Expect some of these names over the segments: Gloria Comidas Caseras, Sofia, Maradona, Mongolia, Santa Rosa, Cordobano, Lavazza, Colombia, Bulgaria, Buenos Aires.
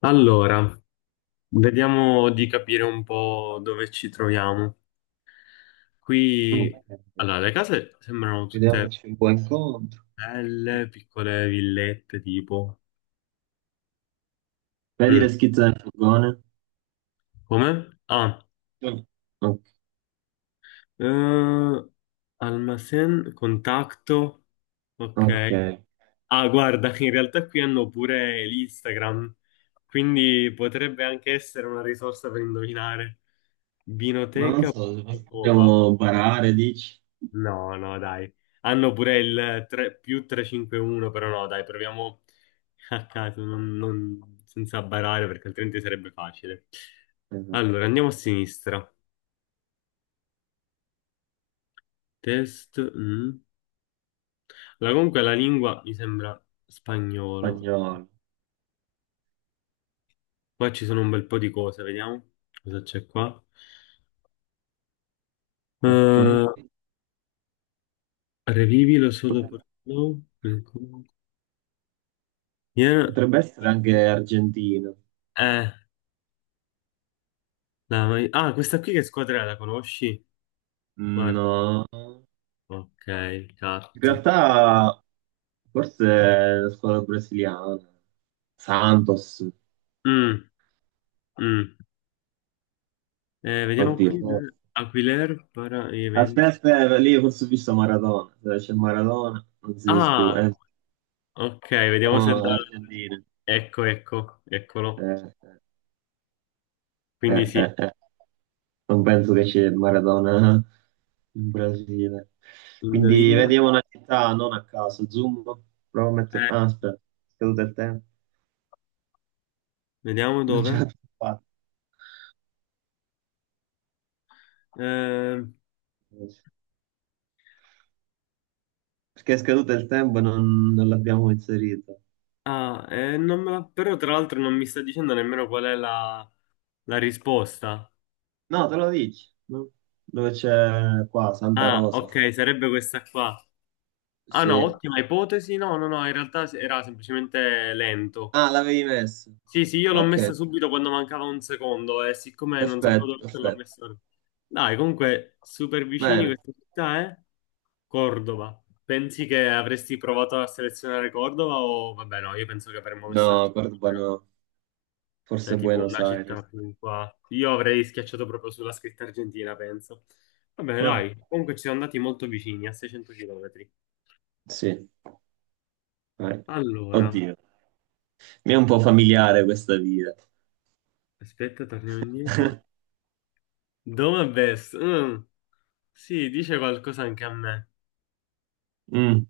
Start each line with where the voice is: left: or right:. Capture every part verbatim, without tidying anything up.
left: Allora, vediamo di capire un po' dove ci troviamo.
right: Ok,
left: Qui, allora, le case sembrano tutte
right: vediamoci un buon incontro.
left: belle, piccole villette, tipo.
right: Vedi le
left: Mm.
right: schizze del furgone?
left: Come? Ah,
right: Mm. O-
left: eh, Almacén, contatto, ok.
right: Ok,
left: Ah, guarda, in realtà qui hanno pure l'Instagram, quindi potrebbe anche essere una risorsa per indovinare.
right: ma non so,
left: Vinoteca.pub.
right: dobbiamo barare, dici?
left: No, no, dai. Hanno pure il tre, più trecentocinquantuno, però no, dai, proviamo a caso, non- non- senza barare, perché altrimenti sarebbe facile.
right: Esatto.
left: Allora, andiamo a sinistra. Test. Mm. Allora, comunque la lingua mi sembra spagnolo.
right: Spagnolo.
left: Qua ci sono un bel po' di cose, vediamo cosa c'è qua.
right: Ok,
left: Eh, Revivilo solo per...
right: Pot-
left: no, ancora. Viene-
right: potrebbe essere anche argentino.
left: Eh, la- ah, Questa qui che squadra è? La conosci? Guarda.
right: No, in
left: Ok, cat.
right: realtà forse la squadra brasiliana. Santos,
left: Mm, mm. Eh, vediamo
right: oddio.
left: qui. Aquiler para
right: Aspetta,
left: evento.
right: aspetta, lì forse ho visto Maradona. Dove c'è Maradona, non si discute.
left: Ah,
right: Eh,
left: ok, vediamo se
right: siamo
left: da...
right: argentini.
left: Ecco, ecco, eccolo.
right: Eh,
left: Quindi
right: eh,
left: sì,
right: eh, eh. eh, Non penso che c'è Maradona in Brasile. Quindi
left: indovina.
right: vediamo una città non a caso. Zoom, provo a mettere...
left: Eh,
right: Ah, aspetta, è scaduto il tempo.
left: Vediamo
right: Non ce
left: dove.
right: l'abbiamo fatta.
left: Eh,
right: Perché è scaduto il tempo e non, non l'abbiamo inserito.
left: ah, eh, non me la- Però tra l'altro non mi sta dicendo nemmeno qual è la, la risposta.
right: No, te lo dici, no? Dove c'è qua, Santa
left: Ah,
right: Rosa.
left: ok, sarebbe questa qua. Ah no,
right: Sì.
left: ottima ipotesi. No, no, no, in realtà era semplicemente lento.
right: Ah, l'avevi messo.
left: Sì, sì, io l'ho
right: Ok.
left: messa subito quando mancava un secondo e siccome non sapevo
right: Perfetto,
left: dove metterla, l'ho
right: perfetto.
left: messa. ora. Dai, comunque, super vicini
right: Bene.
left: questa città, eh? Cordova. Pensi che avresti provato a selezionare Cordova o vabbè no, io penso che avremmo messo
right: No,
left: Argentina,
right: Cordobano,
left: cioè
right: forse
left: tipo
right: Buenos
left: una città
right: Aires.
left: più qua. Io avrei schiacciato proprio sulla scritta Argentina, penso. Vabbè,
right: Ah,
left: dai, comunque ci siamo andati molto vicini, a seicento chilometri.
right: sì, vai.
left: Allora,
right: Oddio, mi è un po' familiare questa via.
left: aspetta, torniamo indietro. Dove best? Mm, sì, dice qualcosa anche a me.
right: Mm.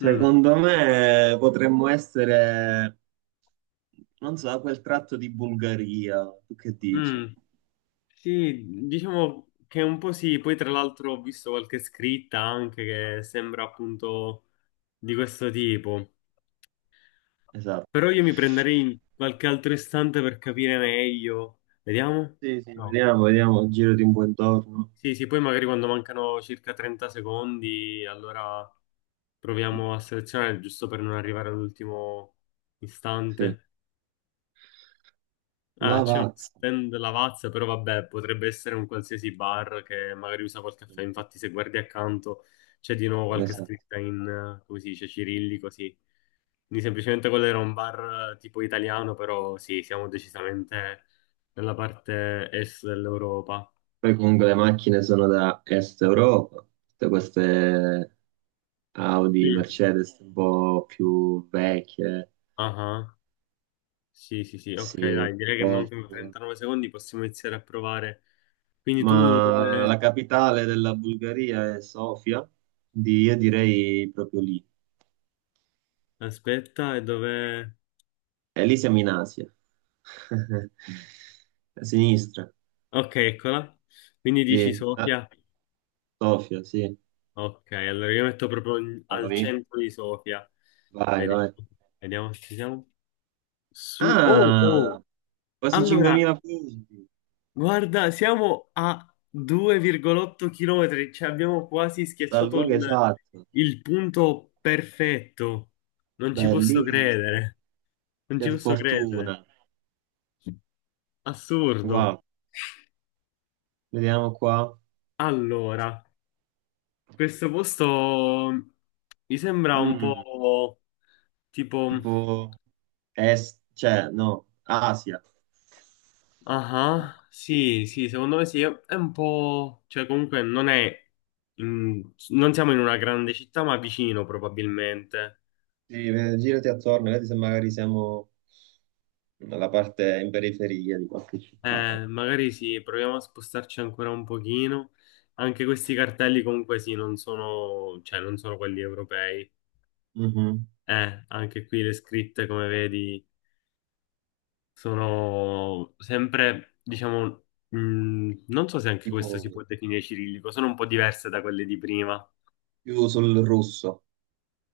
left: Mm,
right: me potremmo essere, non so, quel tratto di Bulgaria. Tu che dici?
left: mm. Sì, diciamo che un po' sì, poi tra l'altro ho visto qualche scritta anche che sembra appunto di questo tipo,
right: Esatto.
left: però io mi prenderei qualche altro istante per capire meglio. Vediamo?
right: Sì, sì,
left: No.
right: vediamo, vediamo, girati un po' intorno.
left: Sì, sì, poi magari quando mancano circa trenta secondi, allora proviamo a selezionare giusto per non arrivare all'ultimo
right: Sì,
left: istante. Ah, c'è uno
right: Lavazza.
left: stand Lavazza, però vabbè, potrebbe essere un qualsiasi bar che magari usa quel caffè. Infatti, se guardi accanto c'è di nuovo qualche
right: Esatto.
left: scritta in, eh, come si dice, cirillico, sì. Quindi semplicemente quello era un bar eh, tipo italiano, però sì, siamo decisamente nella parte est dell'Europa.
right: Poi comunque le macchine sono da Est Europa, tutte queste Audi,
left: Mm.
right: Mercedes un po' più vecchie,
left: Ah, sì, sì, sì, ok,
right: sì,
left: dai, direi che
right: Golf.
left: mancano trentanove secondi, possiamo iniziare a provare. Quindi tu
right: Ma la
left: dove...
right: capitale della Bulgaria è Sofia, di- io direi proprio lì.
left: Aspetta, e dove...
right: E lì siamo in Asia, a sinistra,
left: Ok, eccola. Quindi dici
right: lì. Ah,
left: Sofia.
right: Sofia, sì,
left: Ok, allora io metto proprio in-
right: siamo
left: al
right: lì.
left: centro di Sofia.
right: Vai,
left: Vediamo,
right: vai.
left: vediamo se ci siamo. Su. Oh, oh.
right: Ah, quasi
left: Allora,
right: cinquemila punti,
left: guarda, siamo a due virgola otto km, cioè abbiamo quasi
right: dal
left: schiacciato
right: luogo
left: il,
right: esatto,
left: il punto perfetto. Non ci posso
right: bellissimo,
left: credere. Non
right: che
left: ci posso credere.
right: fortuna.
left: Assurdo.
right: Wow, vediamo qua.
left: Allora. Questo posto mi sembra un
right: Mm,
left: po' tipo...
right: tipo est, cioè no, Asia.
left: Ah, sì, sì, secondo me sì, è un po'... Cioè comunque non è... in- Non siamo in una grande città, ma vicino probabilmente.
right: Sì, eh, girati attorno, vedi se magari siamo nella parte in periferia di qualche città.
left: Eh, magari sì, proviamo a spostarci ancora un pochino. Anche questi cartelli comunque sì, non sono... cioè non sono quelli europei.
right: Mhm.
left: Eh, anche qui le scritte, come vedi... Sono sempre, diciamo, mh, non so se anche questo si
right: Tipo
left: può definire cirillico, sono un po' diverse da quelle di prima.
right: più sul russo,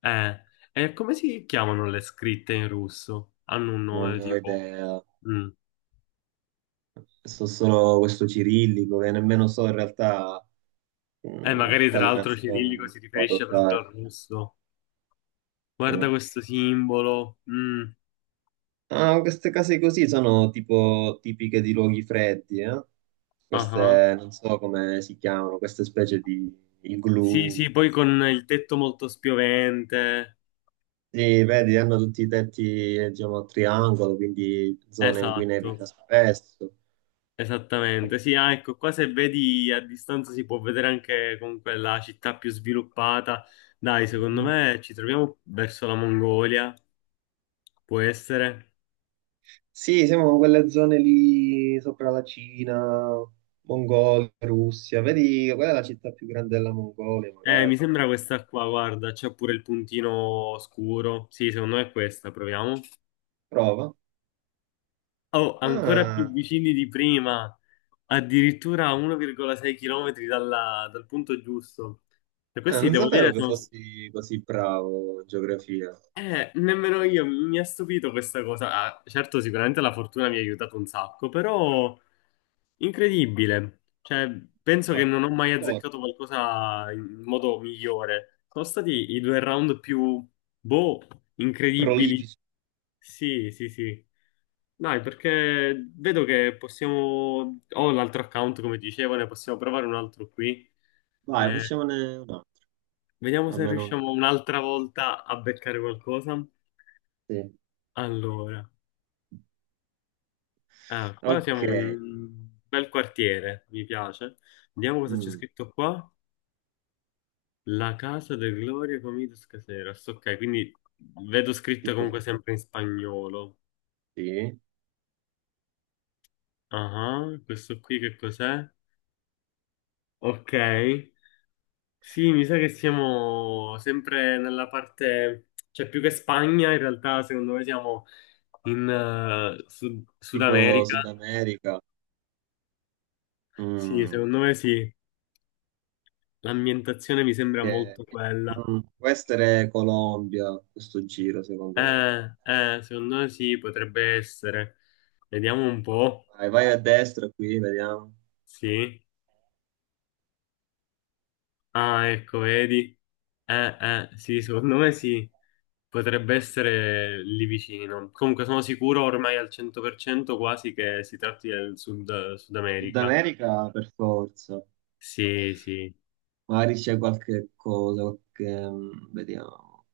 left: Eh, e come si chiamano le scritte in russo? Hanno un
right: non
left: nome
right: ne ho
left: tipo...
right: idea.
left: Mm.
right: So solo questo cirillico che nemmeno so in realtà,
left: Eh,
right: mh, per
left: magari tra
right: quali
left: l'altro
right: nazioni
left: cirillico
right: si
left: si
right: può
left: riferisce proprio al
right: adottare.
left: russo. Guarda
right: Mm.
left: questo simbolo. Mm.
right: Ah, queste case così sono tipo tipiche di luoghi freddi, eh?
left: Ah ah.
right: Queste, non so come si chiamano, queste specie di
left: Sì,
right: igloo.
left: sì, poi con il tetto molto spiovente.
right: Sì, vedi, hanno tutti i tetti, eh, diciamo, a triangolo, quindi zone in cui nevica
left: Esatto.
right: spesso.
left: Esattamente, sì, ah, ecco, qua se vedi a distanza si può vedere anche comunque la città più sviluppata. Dai, secondo
right: Mhm.
left: me ci troviamo verso la Mongolia, può essere.
right: Sì, siamo in quelle zone lì sopra la Cina, Mongolia, Russia. Vedi, quella è la città più grande della Mongolia,
left: Eh, mi
right: magari.
left: sembra questa qua, guarda, c'è pure il puntino scuro. Sì, secondo me è questa, proviamo.
right: Prova.
left: Oh, ancora più
right: Ah,
left: vicini di prima, addirittura a uno virgola sei km dal punto giusto. E
right: ah,
left: questi,
right: non
left: devo
right: sapevo
left: dire,
right: che
left: sono,
right: fossi così bravo in geografia.
left: Eh, nemmeno io mi mi ha stupito questa cosa. Ah, certo, sicuramente la fortuna mi ha aiutato un sacco, però incredibile. Cioè, penso che
right: Ah,
left: non ho mai
right: per favore,
left: azzeccato qualcosa in modo migliore. Sono stati i due round più, boh, incredibili.
right: prolifici.
left: Sì, sì, sì. Dai, perché vedo che possiamo... Ho l'altro account, come dicevo, ne possiamo provare un altro qui.
right: Vai,
left: Eh,
right: facciamone un altro,
left: Vediamo se
right: almeno uno,
left: riusciamo un'altra volta a beccare qualcosa.
right: sì.
left: Allora. Ah, qua siamo
right: Ok,
left: in un bel quartiere, mi piace. Vediamo cosa c'è
right: mm,
left: scritto qua. La casa del Gloria Comidas Caseras. Ok, quindi vedo scritto
right: tipo,
left: comunque sempre in spagnolo.
right: sì,
left: Ah, questo qui che cos'è? Ok. Sì, mi sa che siamo sempre nella parte... Cioè, più che Spagna, in realtà, secondo me siamo in eh, Sud Sud
right: tipo
left: America.
right: Sud America,
left: Sì,
right: mm,
left: secondo me sì. L'ambientazione mi sembra molto
right: che-
left: quella.
right: mm, può essere Colombia, questo giro secondo me.
left: Eh, eh, secondo me sì, potrebbe essere. Vediamo un po'.
right: Vai, vai a destra qui, vediamo.
left: Sì. Ah, ecco, vedi. Eh, eh, sì, secondo me sì. Potrebbe essere lì vicino. Comunque sono sicuro ormai al cento per cento quasi che si tratti del Sud, Sud
right: Sud
left: America.
right: America per forza,
left: Sì, sì.
right: magari c'è qualche cosa, qualche, mm, vediamo,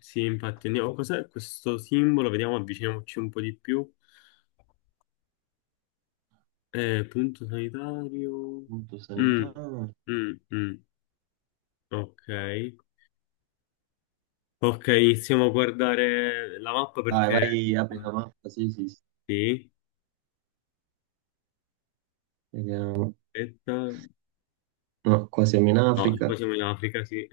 left: Sì, infatti. Andiamo. Cos'è questo simbolo? Vediamo, avviciniamoci un po' di più. Eh, punto sanitario.
right: punto
left: Mm,
right: sanità.
left: mm, mm. Ok. Ok, stiamo a guardare la mappa
right: Vai,
left: perché...
right: vai, apri la mappa, sì, sì, sì.
left: Sì,
right: Vediamo.
left: aspetta.
right: No, qua siamo in
left: No, qua
right: Africa,
left: siamo in Africa, sì.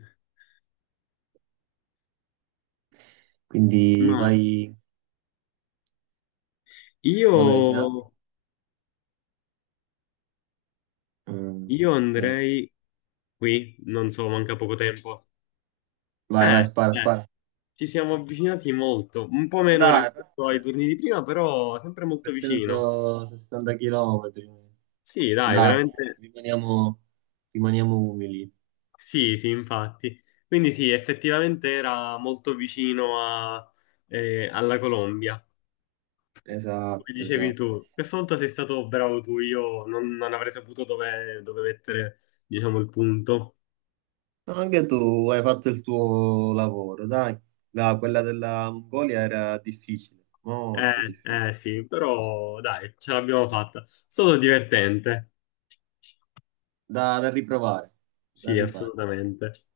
right: quindi
left: Ma
right: vai
left: io,
right: qua dove siamo. Mm,
left: io
right: ok.
left: andrei qui, non so, manca poco tempo.
right: Vai, vai,
left: Eh,
right: spara,
left: eh,
right: spara.
left: Ci siamo avvicinati molto, un po'
right: Ah,
left: meno
right: dai,
left: rispetto ai
right: perfetto.
left: turni di prima, però sempre molto vicino.
right: trecentosessanta chilometri.
left: Sì, dai,
right: Dai,
left: veramente.
right: rimaniamo, rimaniamo umili.
left: Sì, sì, infatti. Quindi sì, effettivamente era molto vicino a- eh, alla Colombia. Come
right: Esatto,
left: dicevi
right: esatto.
left: tu, questa volta sei stato bravo tu, io non, non avrei saputo dove, dove mettere, diciamo, il punto.
right: No, anche tu hai fatto il tuo lavoro, dai. Dai, quella della Mongolia era difficile, molto
left: Eh,
right: difficile.
left: eh sì, però dai, ce l'abbiamo fatta. È stato divertente.
right: Da, da riprovare, da
left: Sì,
right: ripare.
left: assolutamente.